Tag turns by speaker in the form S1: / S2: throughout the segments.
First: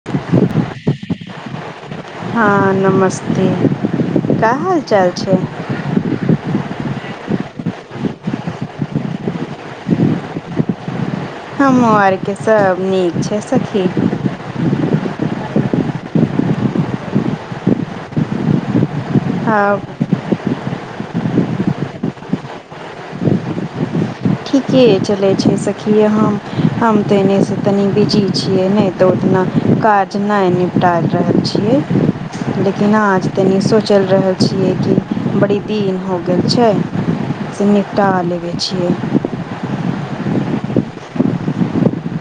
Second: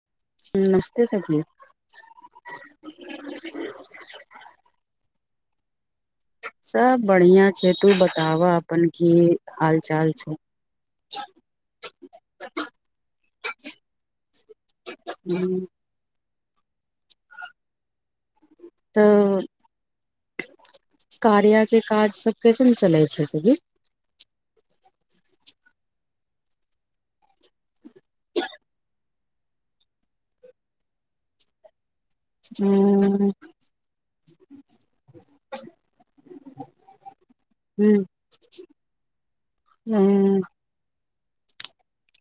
S1: [unintelligible]
S2: नमस्ते सखी
S1: हँ नमस्ते का हाल चाल छै?
S2: सब बढ़िया छै तू बताव अपन की हाल चाल छै [inaudible]
S1: हमो आर केँ सब नीक छै सखी।
S2: [unintelligible]
S1: हँ
S2: [unintelligible] कार्या केँ काज सब कैसेन चलै छै दीदी
S1: ठीके चलै छै सखी हम हम तऽ एनेसँ तनी बिजी छियै नै तऽ ओतना काज नै निपटाई रहल छियै लेकिन
S2: हूं
S1: आज तनि सोचि रहल छियै कि बड़ी दिन हो गेल छै से निपटा लेबै छियै।
S2: हू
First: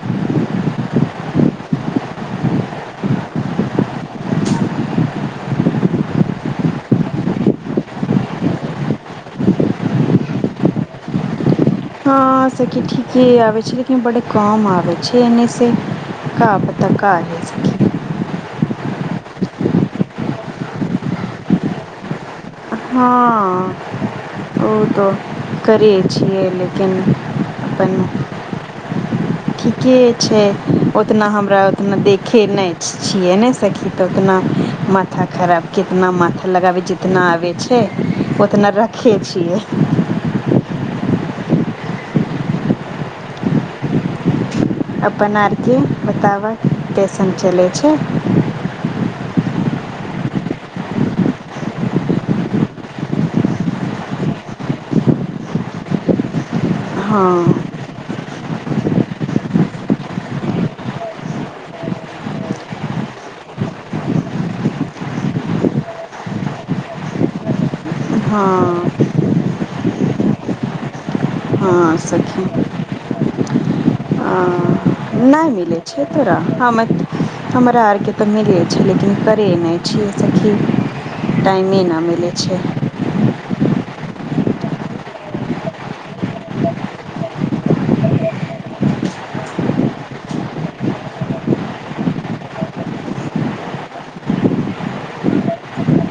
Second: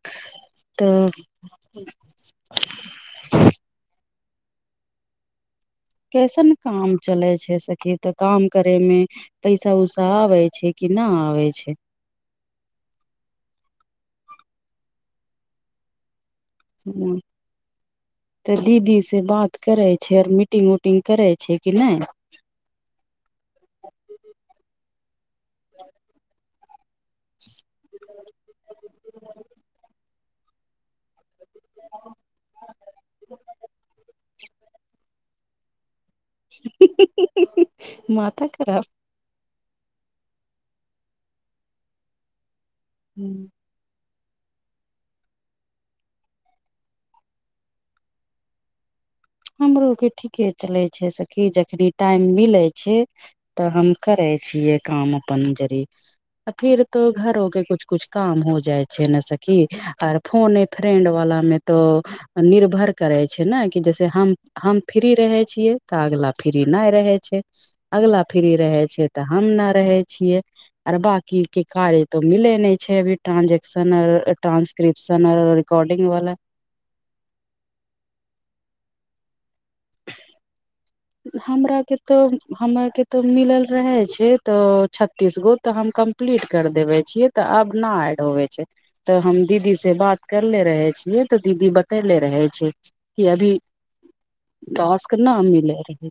S2: [inaudible] तऽ कैसन काम चलै छै सखी तऽ काम करे में पैसा उषा आवे छै कि नै आवे छै
S1: हँ सखी ठीके आबे छै लेकिन बड कम आबे छै एने से का पता
S2: [unintelligible]
S1: काहे सखी
S2: तऽ दीदी से बात करै छै आर मीटिंग उटिंग करै छै कि नै
S1: हँ [unintelligible] ओ तऽ करियै छियै लेकिन [unintelligible] अपन ठीके छै ओतना हमरा ओतना देखै नै छियै ने सखी तऽ ओतना म माथा खराब कितना माथा लगाबै जितना आबै छै
S2: माथा
S1: ओतना
S2: खराब
S1: रखे छियै।
S2: [unintelligible]
S1: अपन आर केँ बताब कइसन चलै छै
S2: हमरो केँ ठीके चले छै सखी जखनी टाइम मिले छै तऽ हम करै छियै काम अपन जरी फिर तो
S1: हँ
S2: घरओ केँ कुछ कुछ काम हो जाइ छै ने सखी आर फोन ए फ्रेंड वाला मे तो निर्भर करै छै ने कि जैसे से हम हम फ्री रहै छियै तऽ अगला फ्री नै रहै छै अगला फ्री रहे
S1: हँ
S2: छै तऽ हम ना रहे छियै आर बात की
S1: हँ
S2: कार्य तो
S1: सखी
S2: मिले नै छै अभी ट्रानंजेक्शन आर ट्रांन
S1: नहि मिलै छै तोरा हम तऽ हमरा आरके तऽ मिलै छै लेकिन करै नहि छियै सखी टाइमे नहि मिलै छै
S2: तो मिलल रहेै छै तो छत्तीस गो तऽ हम कम्प्लीट कर देबे छिये तऽ आब नहि एड होवे छै तऽ हम दीदी से बात करले रहे छियै तऽ दीदी बतेले रहे छै यदि टास्क नहि मिले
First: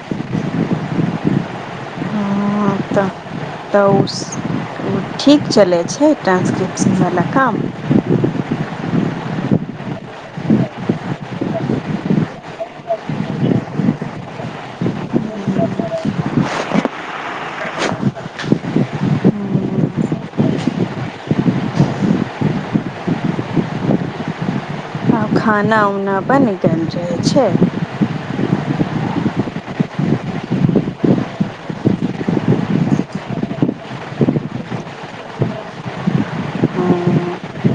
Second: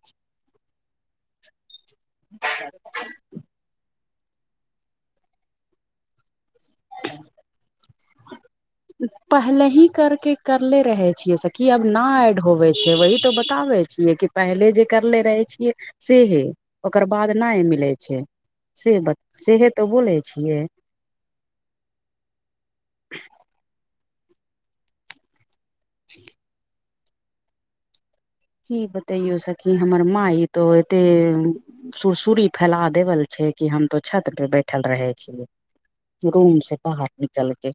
S1: हँ
S2: [inaudible]
S1: तऽ तऽ उस ठीक चलै छै ट्रान्सक्रिप्शनवाला काम
S2: पहलहीं करके करले रहे छियै सखी अब न एड होवे छै वही तऽ बताबै छियै कि पहिले जे करले रहै छियै सेहे ओकर बाद नहि मिलै छै से बत सेहे तऽ बोलै छियै
S1: आब खाना उना बन गैल रहे छै
S2: की बतैयो सखी हमर माए एतो एत्ते सुरसुरी फैला देवल छै कि हम तो छत पे बैठल रहे छियै रूम से बाहर निकलके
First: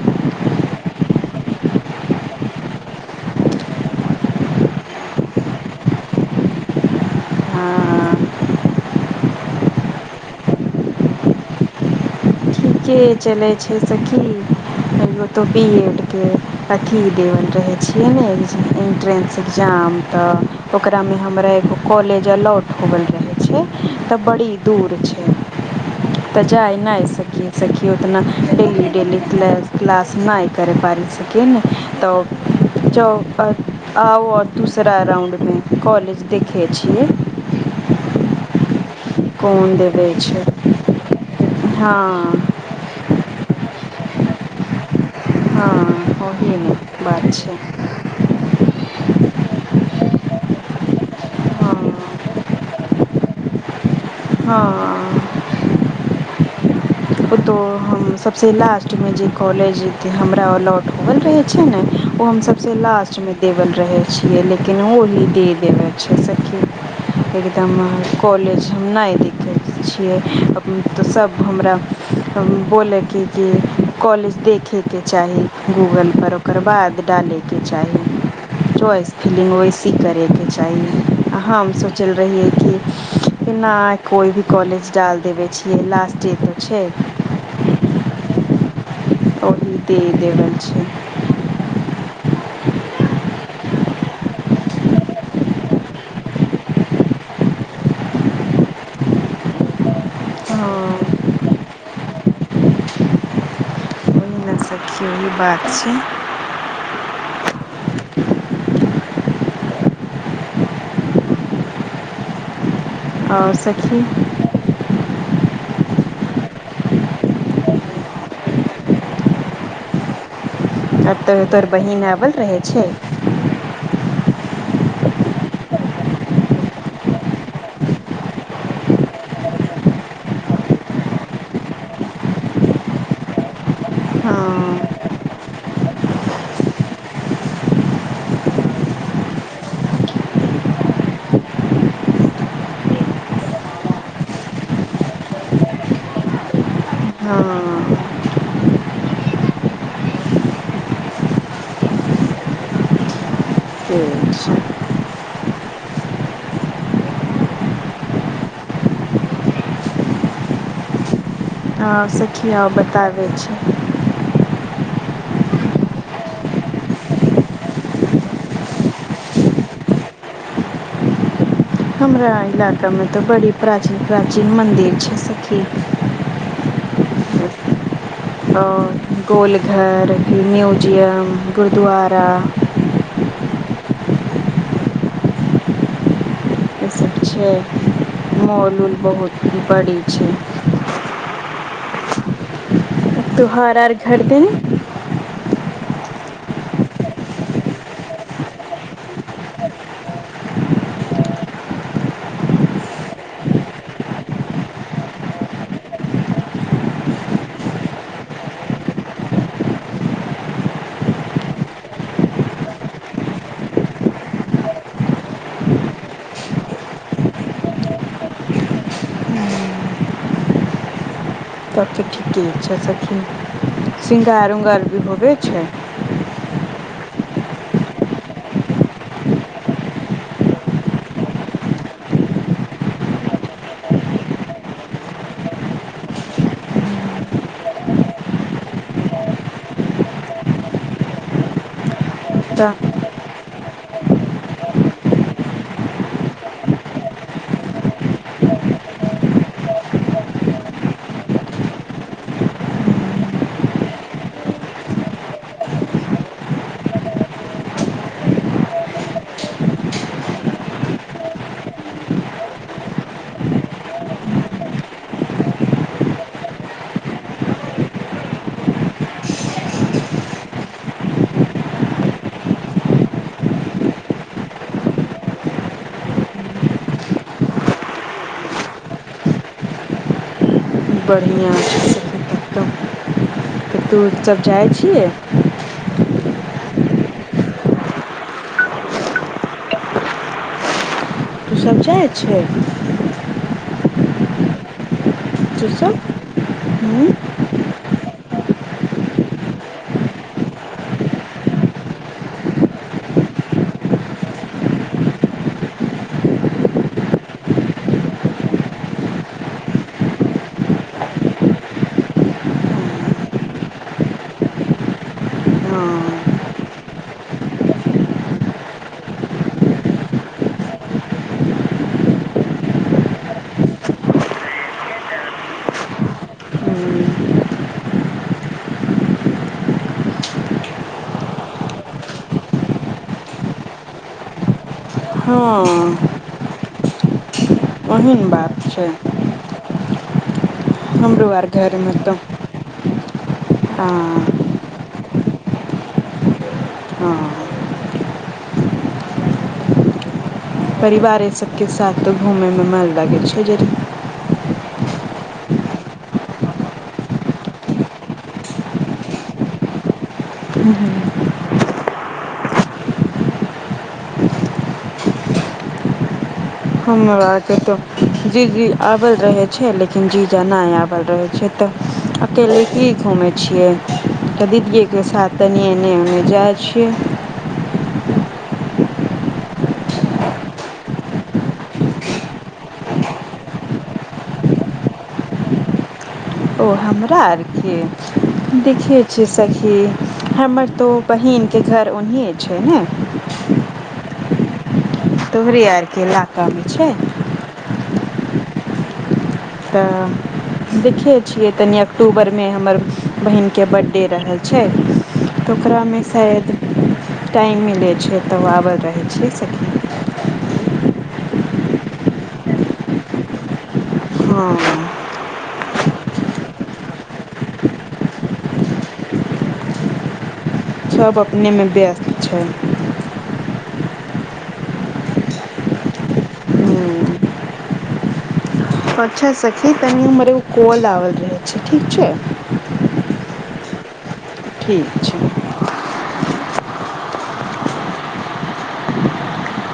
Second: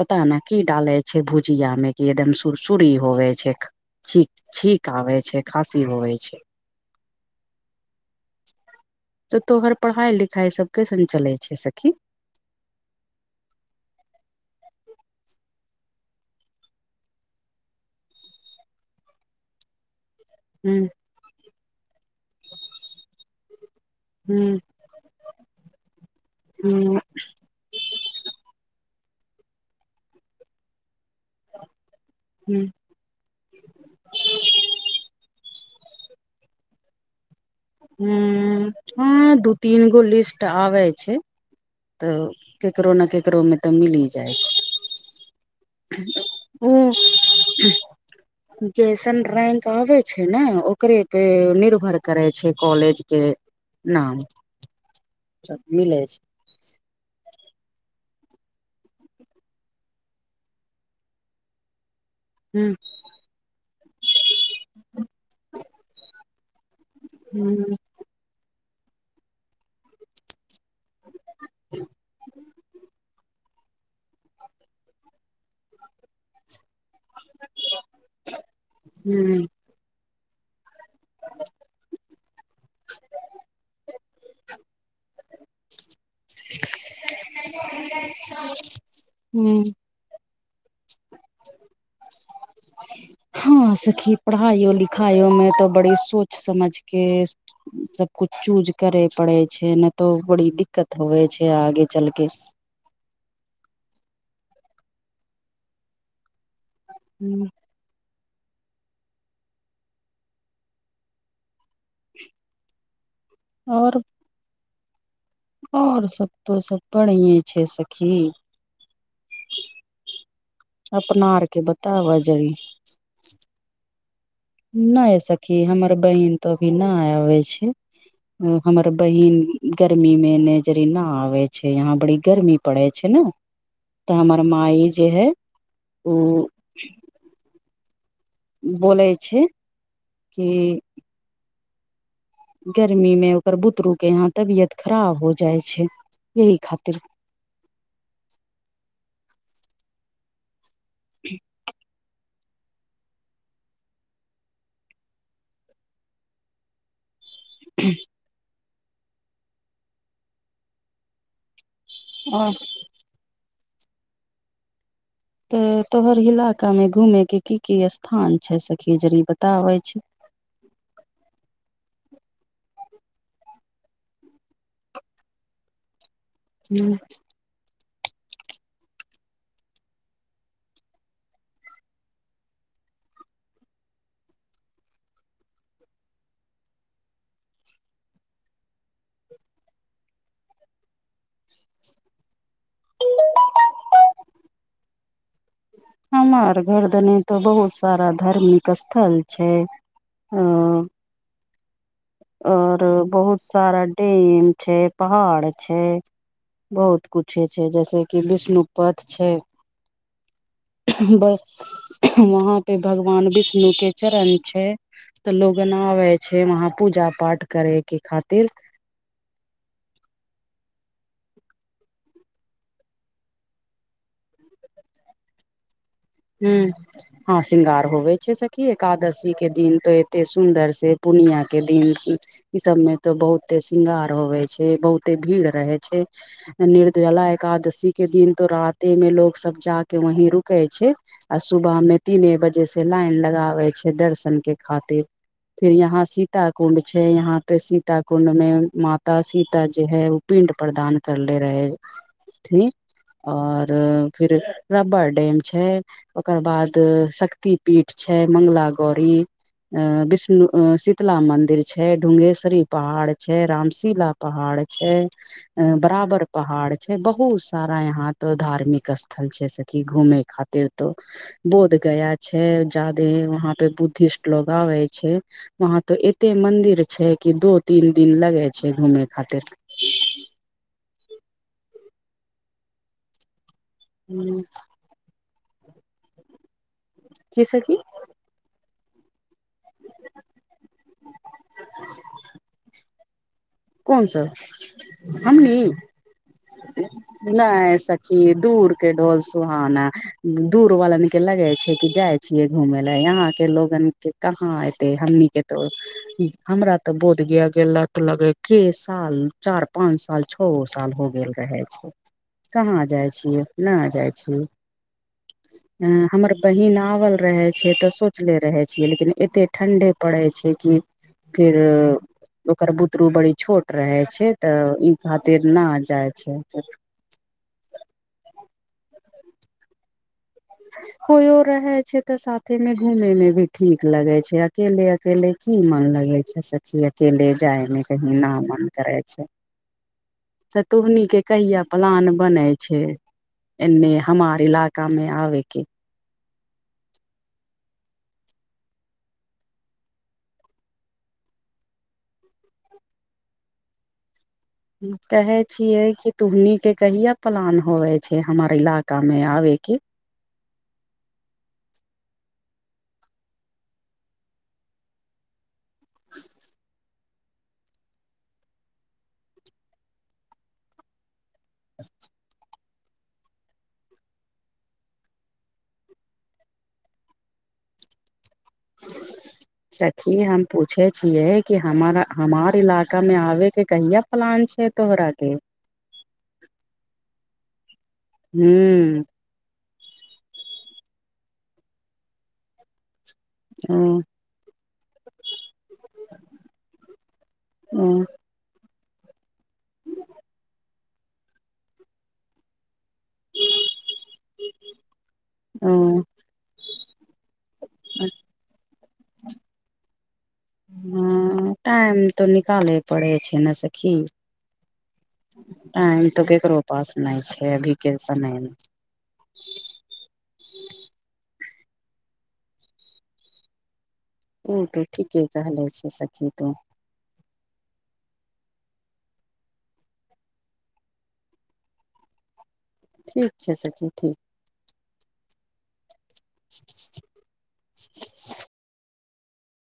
S2: पता नहि की डालै छै भुजिया मे कऽ एदम सुरसुरी होवे छै छिक छिक आबै छै खाँसी होबै छै
S1: हँ
S2: त तोहर पराहै लिखाए सब कैसन चलै छै सखी
S1: के चलै छै सखी तैयो तो बी एड के अथी देवल रहेै छियै नहि इंट्रेंस एग्जाम तऽ
S2: हूँ
S1: ओकरामे हमरा एगो कॉलेज अलौउट हो गेल रहै छै तऽ बड़ी
S2: हूँ
S1: दू छै तऽ जाय
S2: हूँ
S1: नहि सकि सखी ओतना डेली डेली किलास क्लास नहि करै पारय सकी ने तऽ
S2: हम्म
S1: जौ बत आउ और दूसरा राउंडमे कॉलेज देखै छियै
S2: हम्म ह दू
S1: कोन
S2: तीन गो
S1: देबै छै
S2: लिस्ट आबे छै तऽ
S1: हँ
S2: केकरो ने केकरो मे तऽ मिली जाइत
S1: ह ओही नहि बात छै
S2: जैसन रैंक आबे छै ने ओकरे पे
S1: हँ
S2: निर्भर करेै छै कॉलेज के नाम मिलै छै
S1: ओतो हम सब सऽ लास्ट मे जे कॉलेज के हमरा अलौउट होबल रहे छै ने ओ हम सब से लास्ट मे देबल रहै छियै लेकिन ओली दे देबै छै सखी एकदम कॉलेज हम नहि देखैत छियै तऽ सब हमरा बोलै कऽ कि कॉलेज देखैके चाही गूगल पर ओकर बाद डालैके चाही चोइस फीलिंग ओइस सी करैके चाही हम सोचल रहियै कि नहि कोइ भी कॉलेज डाल देबेै छी कि लास्ट टऽ तऽ छै
S2: हम्म
S1: तऽ देबल छै
S2: ह सखी पढ़ाइयो लिखाइयो में तऽ बड़ी सोच समझ के सब कुछ चूज करेै पड़ेै छै नहि तो बड़ी
S1: हँ
S2: दिक्कत होबेै छै आगे चलके
S1: सही बात छै
S2: [unintelligible]
S1: आउ
S2: और
S1: सखी
S2: और सब तो सब बढ़िइए छै सखी
S1: आब
S2: अपना
S1: तऽ
S2: आर के
S1: तोएर बहिन
S2: बताबऽ
S1: आबल
S2: जरी
S1: रहे छै
S2: नहि सखी हमर बहिन तो अभी नहि आबेै छै हमर बहिन गर्मी में नेजरीना आवे छैय यहााँ बड़ी गर्मी पड़ै छैय ने तऽ
S1: हँ
S2: हमर माइ जे हैय उऽ बोलै छैय की गर्मी में ओकर बुदरू के यहाँ तबियत खराब हो जाय छैय यही खातिर
S1: हँऽ
S2: [unintelligible]
S1: ठीक छैय
S2: [unintelligible]
S1: हँ संखिया बताबै छैय
S2: त तोहर इलाका में घूमे के की की स्थान छैय सखी जरी बताबैय छैय
S1: हमरा इलाका मे तऽ बड़ी प्राचीन प्राचीन मन्दिर छैय सखी
S2: [unintelligible]
S1: [unintelligible] आओर गोलघर म्यूजियम गुरुद्वारा छैय मॉल उल बहुत बड़ी छैय त्योहार आर घर देन
S2: हमार घर दने त बहुत सारा धार्मिक स्थल छैय अऽ और बहुत सारा डेम छैय पहाड़ छैय बहुत कुछे छैय जैसे कि विष्णु पद छैय हह बस हह वहाँ पे भगवान विष्णु के चरण छैय तऽ लोगन आबै छैय वहाँ पूजा पाठ करय के खातिर
S1: तब तऽ ठीके छैय सखी सिंगार उंगार भी होबे छैय
S2: हूँ हँ श्रृंगार होवे छैय सखी एकादशी के दिन तो एते सुन्दर से पुणिया के दिन ई सब मे तऽ बहुते श्रृंगार होवे छैय बहुते भीड़ रहे छैय निर्दला एकादशी के दिन तो रााते में लोग सब जााके वहीं रुकैय छैय आ सुबह मे तीने बजे से
S1: तऽ
S2: लाइन लगाबैय छैय दर्शन के खातिर फिर यहााँ सीता कुण्ड छैय यहाँ पे सीता कुण्ड में माता सीता जे है पिंड प्रदान करले रहेै ठीक और फिर ओकरा बरडेन छैय ओकर बाद शक्ति पीठ छैय मंगला गौरी ऐँ विष्णु शीतला मंदिर छैय डुंगेश्वरी पहाड़ छैय रामशीला पहाड़ छैय बराबर पहाड़ छैय बहुत सारा यहाँ तऽ धार्मिक स्थल छैय सखी घूमय खातिर त बोध गया छैय जादे वहाँ पे बुद्धिस्ट लोग आबय छैय वहााँ तो एते मंदिर छैय कि दो तीन दिन लगय छैय घूमे खातिर
S1: बढ़िआँ तऽ तू सब जाय छियै
S2: की सखी
S1: उ सब जाय छैय
S2: कौन सब हमरी
S1: तू सब हूँ
S2: नै सखी दूर के ढोल सुहाना दूर वालन के लगै छय कि जाइ छियै घूमेय ला यहां के लोगन के कहाँ एते हमनी के तो हमरा तऽ बोध गिया के लत लगै के साल चार-पाँंच साल छओ साल हो गेल रहै छै कहाँ जाइ छियै ना जाइ छीयै
S1: [inaudible]
S2: हमर बहिन आबल रहय छैय तऽ सोचले रहय छियै लेकिन एते ठण्ढे पड़ै छै कि फिर ओकर बुतरू बड़ी छोट रहय छैय तऽ इ खातिर न जाय छैय कोयो रहय छैय तऽ साथे मे घूमय मे भी ठीक लगय छैय अकेले अ अकेले
S1: हँ
S2: की मन लगै छै सखी अकेले जायमे कही
S1: ओहन
S2: न मन
S1: बात
S2: करै छै तत तोहनी के
S1: हमरो आर
S2: कहिया
S1: घरमे
S2: प्लान
S1: तऽ
S2: बनै छै
S1: हँ
S2: एने हमार इलाका मे आबे के
S1: हँ परिवारे सबके साथ तऽ घूमयमे मन लगै छै जे
S2: कहै छियै कि तुहनी के कहिआ प्लान होवे छै हमर इलाका मे आबेके
S1: हुँ हुँ हमरा के तऽ जी जी आबल रहै छै लेकिन जीजा नै आबल रहै छै तऽ अकेले की घूमैय छियै क दीदीये के साथ तनि एने ऊने जाइ छियै [inaudible]
S2: सखी हम पूछे छियै कि हमारा हमार इलाका मे आबे के कहिया प्लान छै तोह राके
S1: ओ हमरा आर के देखे
S2: ह
S1: छी सखी हमर तो बहिनके घर ओन्नहिए छै नै
S2: हुँ [unintelligible]
S1: तोहरे आरके इलाकामे छाय
S2: ऊंअ [unintelligible]
S1: तऽ देखे छियै तनि अक्टूबर मे हमर बहिन के बर्थडे रहै छै तऽ
S2: ओ
S1: ओकरामे शायद टाइम मिलै छै त उ आबल रहै छै सखी
S2: ह टाइम त निकालै पड़ै छै नै सेखी
S1: हँ
S2: टायम तो केकरो पास नै छै अभी के समय मे
S1: छब अपनेमे व्यस्त छै
S2: उ ते ठीके कहले छै सखी तु
S1: हूँ अच्छा सखी तनि हमर ओ कॉल आबल रहै छै ठीक छै
S2: ठीक छै सखी ठीक
S1: ठीक छै
S2: [inaudible]